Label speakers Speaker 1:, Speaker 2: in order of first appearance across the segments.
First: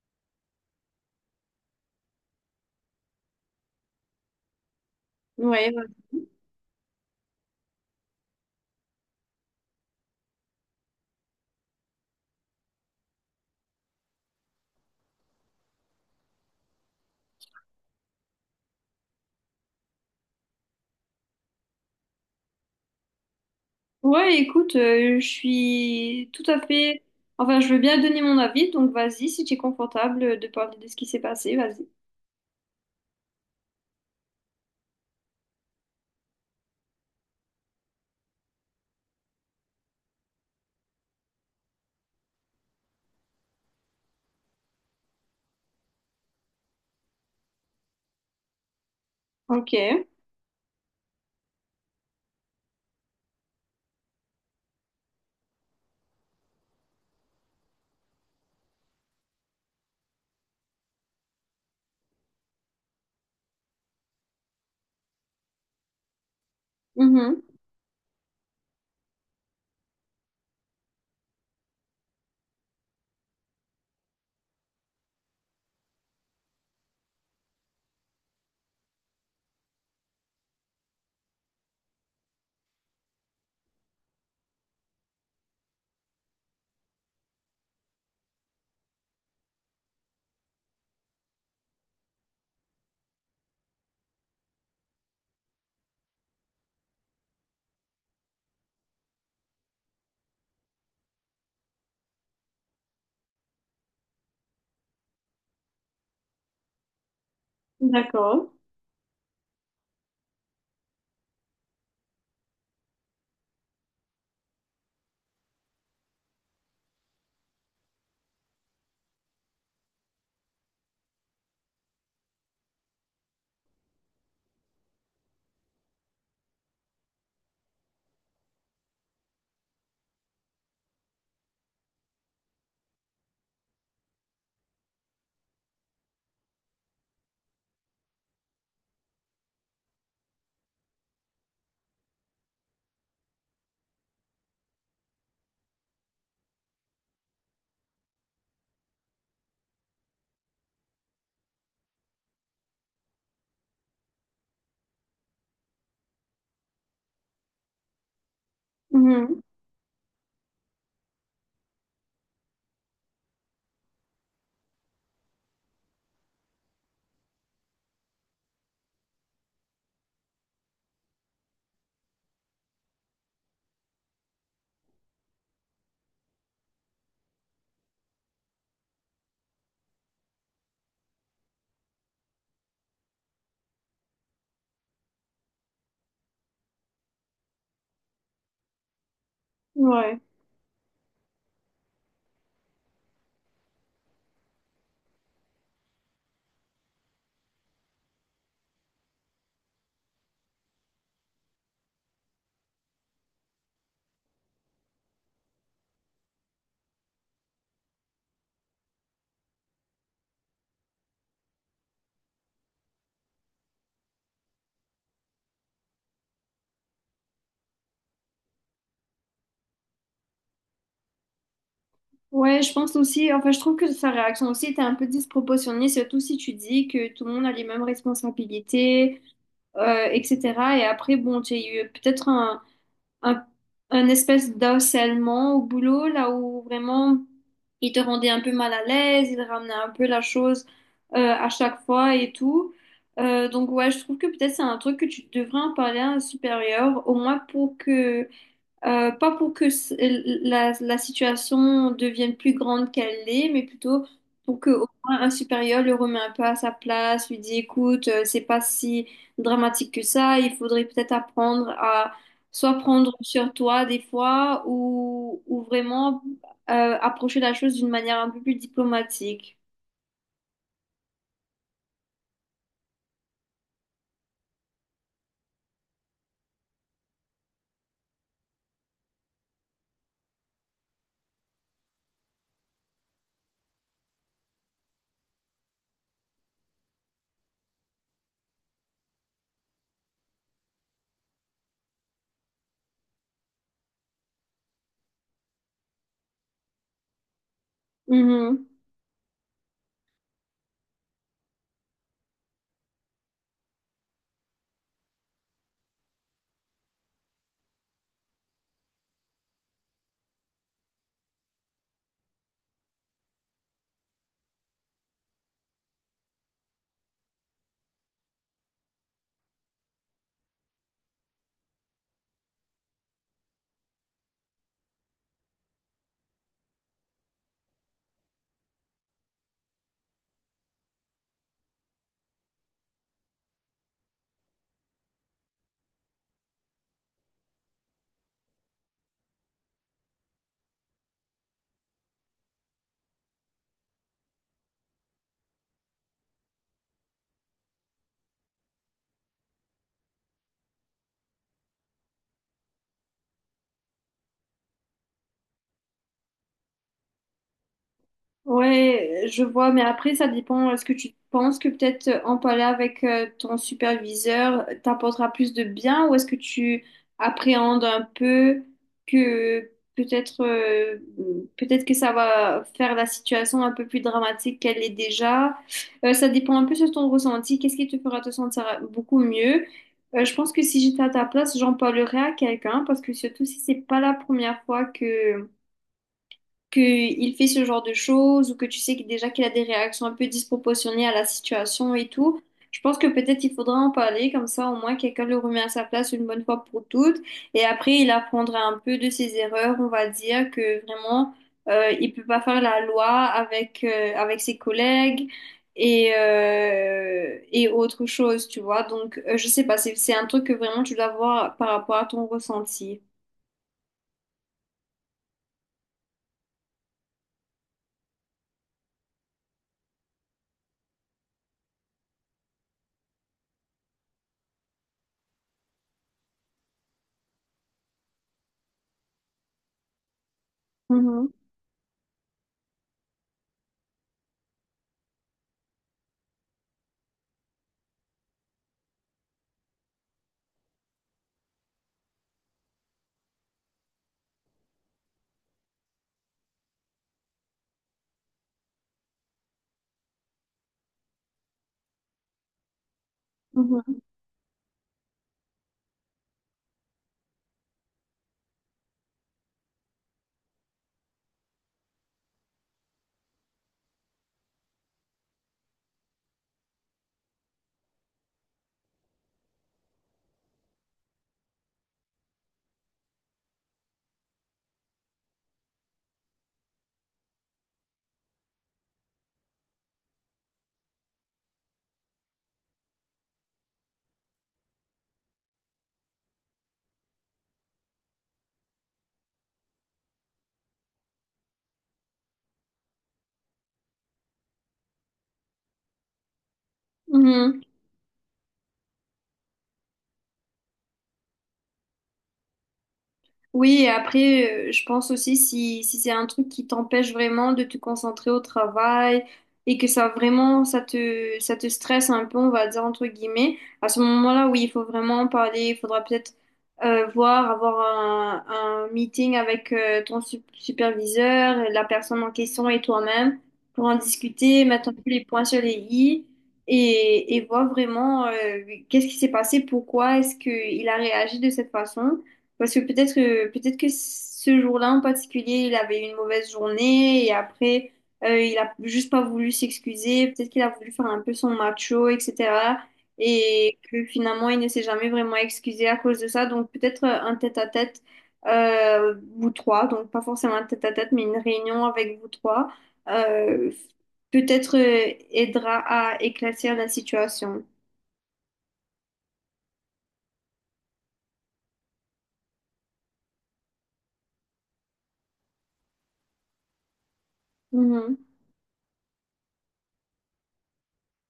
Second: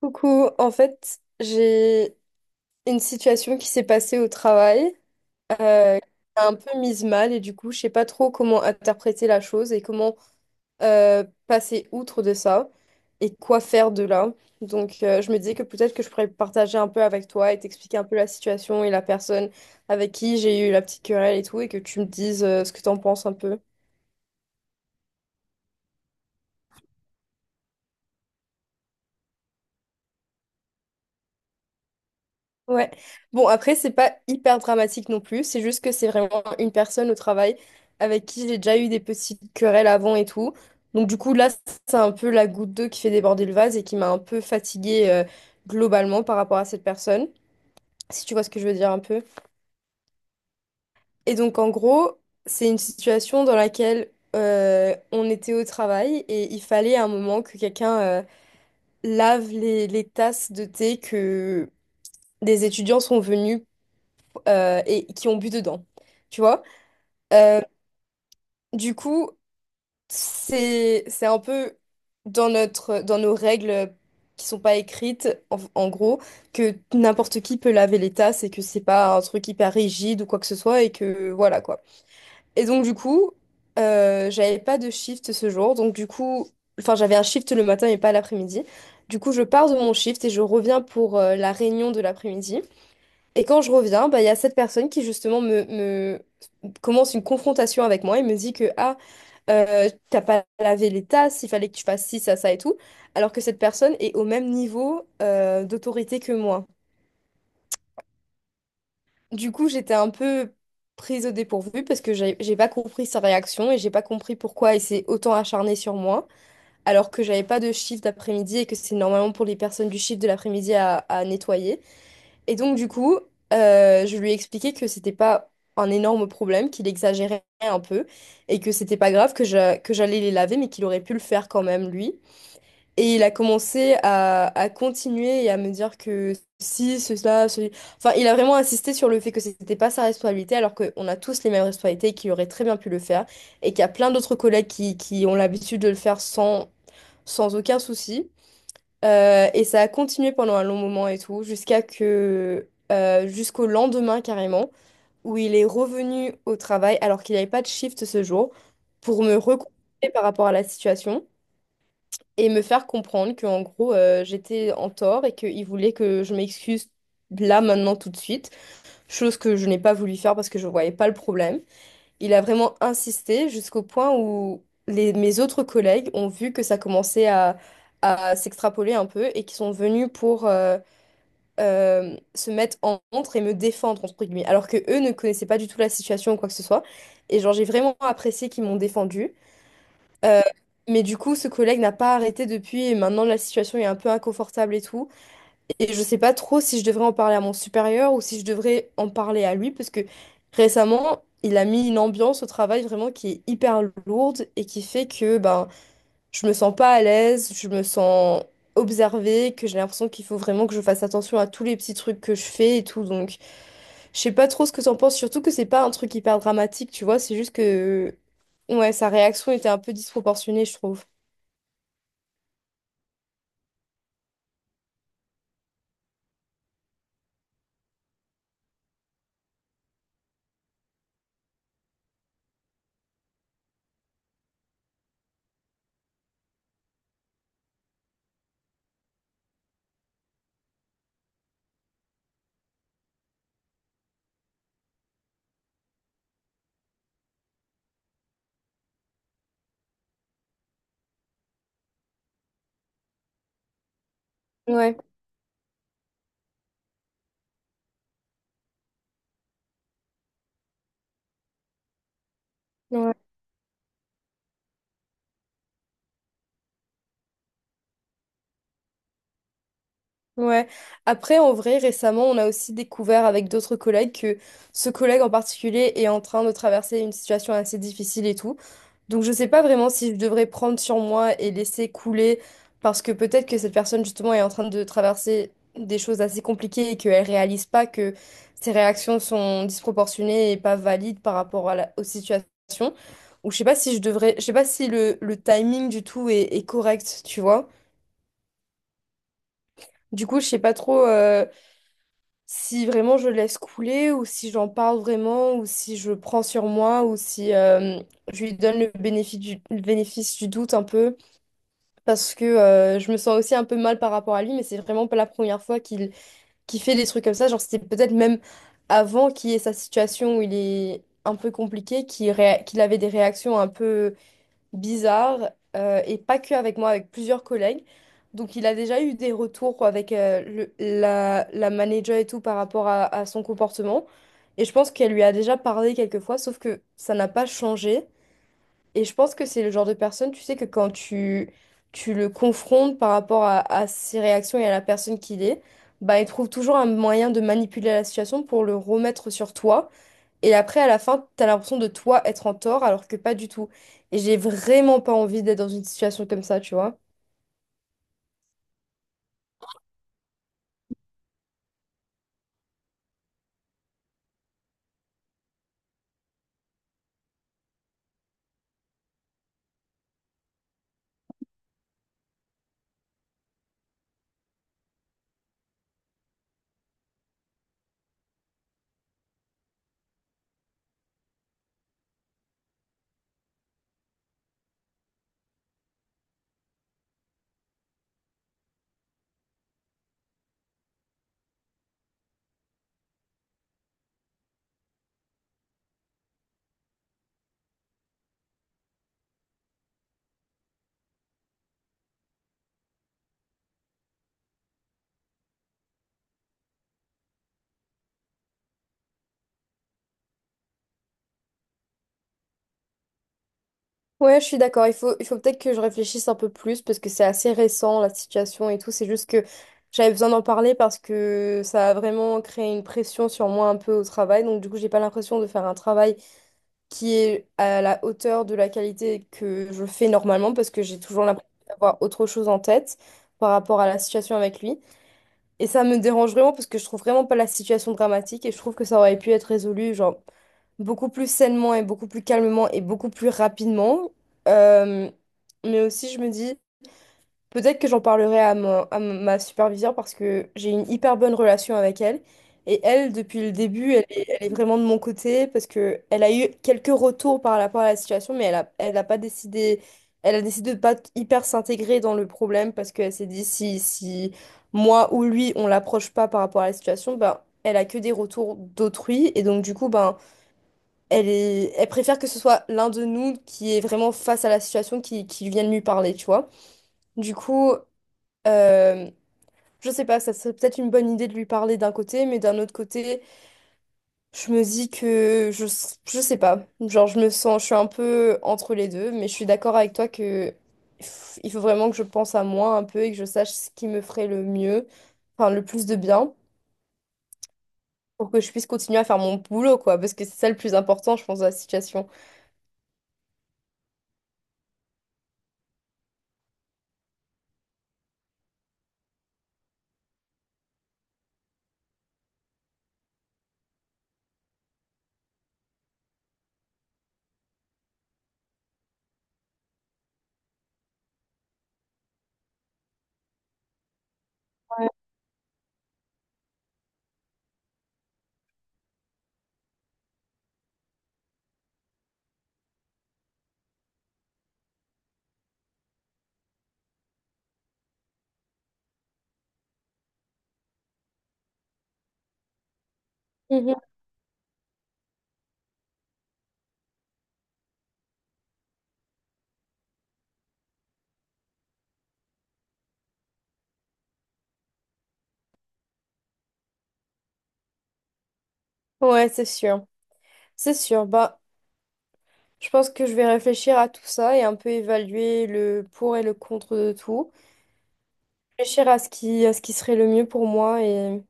Speaker 1: Coucou, en fait, j'ai une situation qui s'est passée au travail,
Speaker 2: Ouais, voilà.
Speaker 1: euh, un peu mise mal et du coup, je sais pas trop comment interpréter la chose et comment passer outre de ça et quoi faire de là. Donc, je me disais que peut-être que je pourrais partager un peu avec toi et t'expliquer un peu la situation et la personne avec qui j'ai eu la petite querelle et tout et que tu me dises ce que t'en penses un peu.
Speaker 2: Ouais, écoute, je suis tout à fait. Enfin, je veux bien donner mon avis, donc vas-y, si tu es confortable de parler de ce qui s'est passé, vas-y.
Speaker 1: Ouais. Bon, après, c'est pas hyper dramatique non plus. C'est juste que c'est vraiment une personne au travail avec qui j'ai déjà eu des petites querelles avant et tout. Donc, du coup, là, c'est un peu la goutte d'eau qui fait déborder le vase et qui m'a un peu fatiguée, globalement par rapport à cette personne, si tu vois ce que je veux dire un peu.
Speaker 2: Ok.
Speaker 1: Et donc, en gros, c'est une situation dans laquelle on était au travail et il fallait à un moment que quelqu'un lave les tasses de thé que des étudiants sont venus et qui ont bu dedans. Tu vois?
Speaker 2: Mhm.
Speaker 1: Euh, du coup, c'est un peu dans notre dans nos règles qui sont pas écrites en gros, que n'importe qui peut laver les tasses et que c'est pas un truc hyper rigide ou quoi que ce soit et que voilà quoi. Et donc du coup, j'avais pas de shift ce jour, donc du coup, enfin j'avais un shift le matin et pas l'après-midi. Du coup, je pars de mon shift et je reviens pour la réunion de l'après-midi. Et quand je reviens, bah, il y a cette personne qui justement me commence une confrontation avec moi et me dit que ah, t'as pas lavé les tasses, il fallait que tu fasses ci, ça et tout, alors que cette personne est au même niveau d'autorité que moi.
Speaker 2: D'accord.
Speaker 1: Du coup, j'étais un peu prise au dépourvu parce que j'ai pas compris sa réaction et j'ai pas compris pourquoi il s'est autant acharné sur moi, alors que j'avais pas de shift d'après-midi et que c'est normalement pour les personnes du shift de l'après-midi à nettoyer. Et donc, du coup, je lui ai expliqué que c'était pas un énorme problème, qu'il exagérait un peu et que c'était pas grave, que j'allais les laver, mais qu'il aurait pu le faire quand même, lui. Et il a commencé à continuer et à me dire que si, cela, ceci. Enfin, il a vraiment insisté sur le fait que c'était pas sa responsabilité, alors qu'on a tous les mêmes responsabilités et qu'il aurait très bien pu le faire. Et qu'il y a plein d'autres collègues qui ont l'habitude de le faire sans aucun souci. Et ça a continué pendant un long moment et tout, jusqu'au lendemain carrément, où il est revenu au travail alors qu'il n'avait pas de shift ce jour, pour me
Speaker 2: Mhm.
Speaker 1: reconfronter par rapport à la situation et me faire comprendre que en gros, j'étais en tort et qu'il voulait que je m'excuse là maintenant tout de suite, chose que je n'ai pas voulu faire parce que je ne voyais pas le problème. Il a vraiment insisté jusqu'au point où mes autres collègues ont vu que ça commençait à s'extrapoler un peu et qui sont venus pour se mettre en contre et me défendre, entre guillemets, alors que eux ne connaissaient pas du tout la situation ou quoi que ce soit. Et genre, j'ai vraiment apprécié qu'ils m'ont défendu.
Speaker 2: Ouais.
Speaker 1: Euh, mais du coup, ce collègue n'a pas arrêté depuis et maintenant la situation est un peu inconfortable et tout. Et je sais pas trop si je devrais en parler à mon supérieur ou si je devrais en parler à lui, parce que récemment, il a mis une ambiance au travail vraiment qui est hyper lourde et qui fait que ben, je me sens pas à l'aise, je me sens observée, que j'ai l'impression qu'il faut vraiment que je fasse attention à tous les petits trucs que je fais et tout. Donc, je sais pas trop ce que t'en penses, surtout que c'est pas un truc hyper dramatique, tu vois, c'est juste que ouais, sa réaction était un peu disproportionnée, je trouve.
Speaker 2: Ouais, je pense aussi. Enfin, je trouve que sa réaction aussi était un peu disproportionnée, surtout si tu dis que tout le monde a les mêmes responsabilités, etc. Et après, bon, tu as eu peut-être un, un espèce d'harcèlement au boulot, là où vraiment il te rendait un peu mal à l'aise, il ramenait un peu la chose à chaque fois et tout. Donc ouais, je trouve que peut-être c'est un truc que tu devrais en parler à un supérieur, au moins pour que pas pour que la situation devienne plus grande qu'elle l'est, mais plutôt pour que au
Speaker 1: Ouais,
Speaker 2: moins un supérieur le remet un peu à sa place, lui dit, écoute, c'est pas si dramatique que ça, il faudrait peut-être apprendre à soit prendre
Speaker 1: ouais.
Speaker 2: sur toi des fois ou vraiment approcher la chose d'une manière un peu plus diplomatique.
Speaker 1: Ouais. Après, en vrai, récemment, on a aussi découvert avec d'autres collègues que ce collègue en particulier est en train de traverser une situation assez difficile et tout. Donc, je sais pas vraiment si je devrais prendre sur moi et laisser couler parce que peut-être que cette personne, justement, est en train de traverser des choses assez compliquées et qu'elle réalise pas que ses réactions sont disproportionnées et pas valides par rapport à aux situations. Ou je sais pas si je devrais, je sais pas si le timing du tout est correct, tu vois. Du coup, je sais pas trop. Si vraiment je laisse couler ou si j'en parle vraiment ou si je prends sur moi ou si je lui donne le bénéfice du doute un peu parce que, je me sens aussi un peu mal par rapport à lui, mais c'est vraiment pas la première fois qu'il fait des trucs comme ça, genre c'était peut-être même avant qu'il y ait sa situation où il est un peu compliqué, qu'il avait des réactions un peu bizarre, et pas que avec moi, avec plusieurs collègues. Donc il a déjà eu des retours avec la manager et tout par rapport à son comportement. Et je pense qu'elle lui a déjà parlé quelques fois, sauf que ça n'a pas changé. Et je pense que c'est le genre de personne, tu sais, que quand tu le confrontes par rapport à ses réactions et à la personne qu'il est, bah, il trouve toujours un moyen de manipuler la situation pour le remettre sur toi. Et après, à la fin, t'as l'impression de toi être en tort, alors que pas du tout. Et j'ai vraiment pas envie d'être dans une situation comme ça, tu vois.
Speaker 2: Ouais, je vois, mais après, ça dépend. Est-ce que tu penses que peut-être en parler avec ton superviseur t'apportera plus de bien ou est-ce que tu appréhendes un peu que peut-être euh, peut-être que ça va faire la situation un peu plus dramatique qu'elle est déjà? Ça dépend un peu de ton ressenti. Qu'est-ce qui te fera te sentir beaucoup mieux? Je pense que si j'étais à ta place, j'en parlerais à quelqu'un parce que surtout si c'est pas la première fois que qu'il fait ce genre de choses ou que tu sais que déjà qu'il a des réactions un peu disproportionnées à la situation et tout, je pense que peut-être il faudra en parler, comme ça au moins quelqu'un le remet à sa place une bonne fois pour toutes. Et après, il apprendra un peu de ses erreurs, on va dire que vraiment, il peut pas faire la loi avec ses collègues. Et autre chose, tu vois. Donc, je sais pas, c'est un truc que vraiment tu dois voir par rapport à ton ressenti.
Speaker 1: Ouais, je suis d'accord. Il faut peut-être que je réfléchisse un peu plus parce que c'est assez récent, la situation et tout. C'est juste que j'avais besoin d'en parler parce que ça a vraiment créé une pression sur moi un peu au travail. Donc, du coup, j'ai pas l'impression de faire un travail qui est à la hauteur de la qualité que je fais normalement parce que j'ai toujours
Speaker 2: Mhm,
Speaker 1: l'impression d'avoir autre chose en tête par rapport à la situation avec lui. Et ça me dérange vraiment parce que je trouve vraiment pas la situation dramatique et je trouve que ça aurait pu être résolu, genre, beaucoup plus sainement et beaucoup plus calmement et beaucoup plus rapidement. Euh, mais aussi, je me dis. Peut-être que j'en parlerai à ma superviseure parce que j'ai une hyper bonne relation avec elle. Et elle, depuis le début,
Speaker 2: mhm,
Speaker 1: elle est vraiment de mon côté parce que elle a eu quelques retours par rapport à la situation, mais elle a pas décidé, elle a décidé de pas hyper s'intégrer dans le problème parce qu'elle s'est dit si moi ou lui, on l'approche pas par rapport à la situation, ben, elle a que des retours d'autrui. Et donc, du coup, ben, elle préfère que ce soit l'un de nous qui est vraiment face à la situation qui vienne lui parler, tu vois. Du coup. Euh, je sais pas, ça serait peut-être une bonne idée de lui parler d'un côté, mais d'un autre côté, je me dis que je sais pas. Genre, je suis un peu entre les deux, mais je suis d'accord avec toi que il faut vraiment que je pense à moi un peu et que je sache ce qui me ferait le mieux, enfin le plus de bien,
Speaker 2: mhm.
Speaker 1: pour que je puisse continuer à faire mon boulot, quoi, parce que c'est ça le plus important, je pense, dans la situation.
Speaker 2: Oui, et après, je pense aussi si c'est un truc qui t'empêche vraiment de te concentrer au travail et que ça vraiment, ça te stresse un peu, on va dire entre guillemets, à ce moment-là, oui, il faut vraiment en parler, il faudra peut-être voir, avoir un meeting avec ton superviseur, la personne en question et toi-même pour en discuter, mettre un peu les points sur les i et voir vraiment qu'est-ce qui s'est passé, pourquoi est-ce qu'il a réagi de cette façon. Parce que peut-être que ce jour-là en particulier, il avait eu une mauvaise journée et après il a juste pas voulu s'excuser. Peut-être qu'il a voulu faire un peu son macho, etc. Et
Speaker 1: Mhm.
Speaker 2: que finalement il ne s'est jamais vraiment excusé à cause de ça. Donc peut-être un tête-à-tête vous trois, donc pas forcément un tête-à-tête, mais une réunion avec vous trois, euh, peut-être aidera à éclaircir la situation.
Speaker 1: Ouais, c'est sûr. C'est sûr. Bah, je pense que je vais réfléchir à tout ça et un peu évaluer le pour et le contre de tout. Réfléchir à à ce qui serait le mieux pour moi et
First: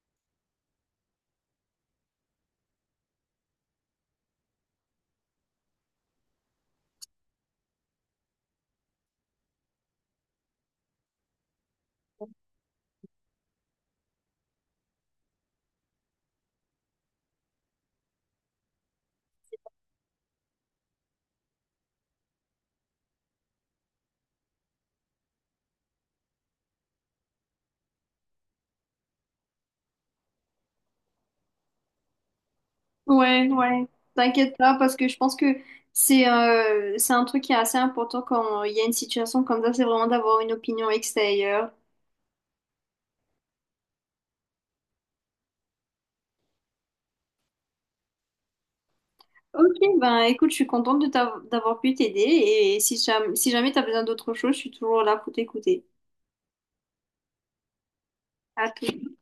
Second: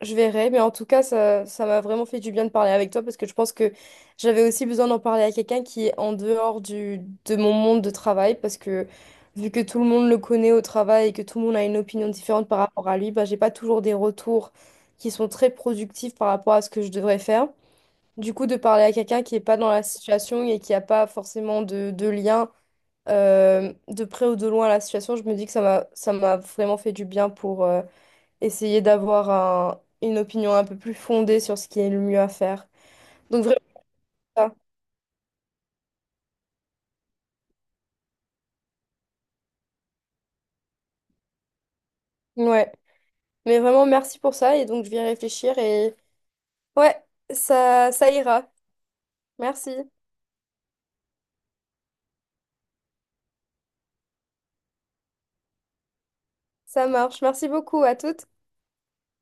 Speaker 1: je verrai. Mais en tout cas, ça m'a vraiment fait du bien de parler avec toi parce que je pense que j'avais aussi besoin d'en parler à quelqu'un qui est en dehors de mon monde de travail parce que vu que tout le monde le connaît au travail et que tout le monde a une opinion différente par rapport à lui, bah, j'ai pas toujours des retours qui sont très productifs par rapport à ce que je devrais faire. Du coup, de parler à quelqu'un qui n'est pas dans la situation et qui n'a pas forcément de lien de près ou de loin la situation, je me dis que ça m'a vraiment fait du bien pour essayer d'avoir une opinion un peu plus fondée sur ce qui est le mieux à faire. Donc
Speaker 2: Ouais,
Speaker 1: vraiment
Speaker 2: ouais.
Speaker 1: ça.
Speaker 2: T'inquiète pas, parce que je pense que c'est un truc qui est assez important quand il y a une situation comme ça, c'est vraiment d'avoir une opinion extérieure.
Speaker 1: Ouais. Mais vraiment merci pour ça et donc je vais y réfléchir et ouais, ça ira. Merci.
Speaker 2: Ok, ben écoute, je suis contente de d'avoir pu t'aider et si jamais, t'as besoin d'autre chose, je suis toujours là pour t'écouter.
Speaker 1: Ça marche. Merci beaucoup à toutes.
Speaker 2: À tout.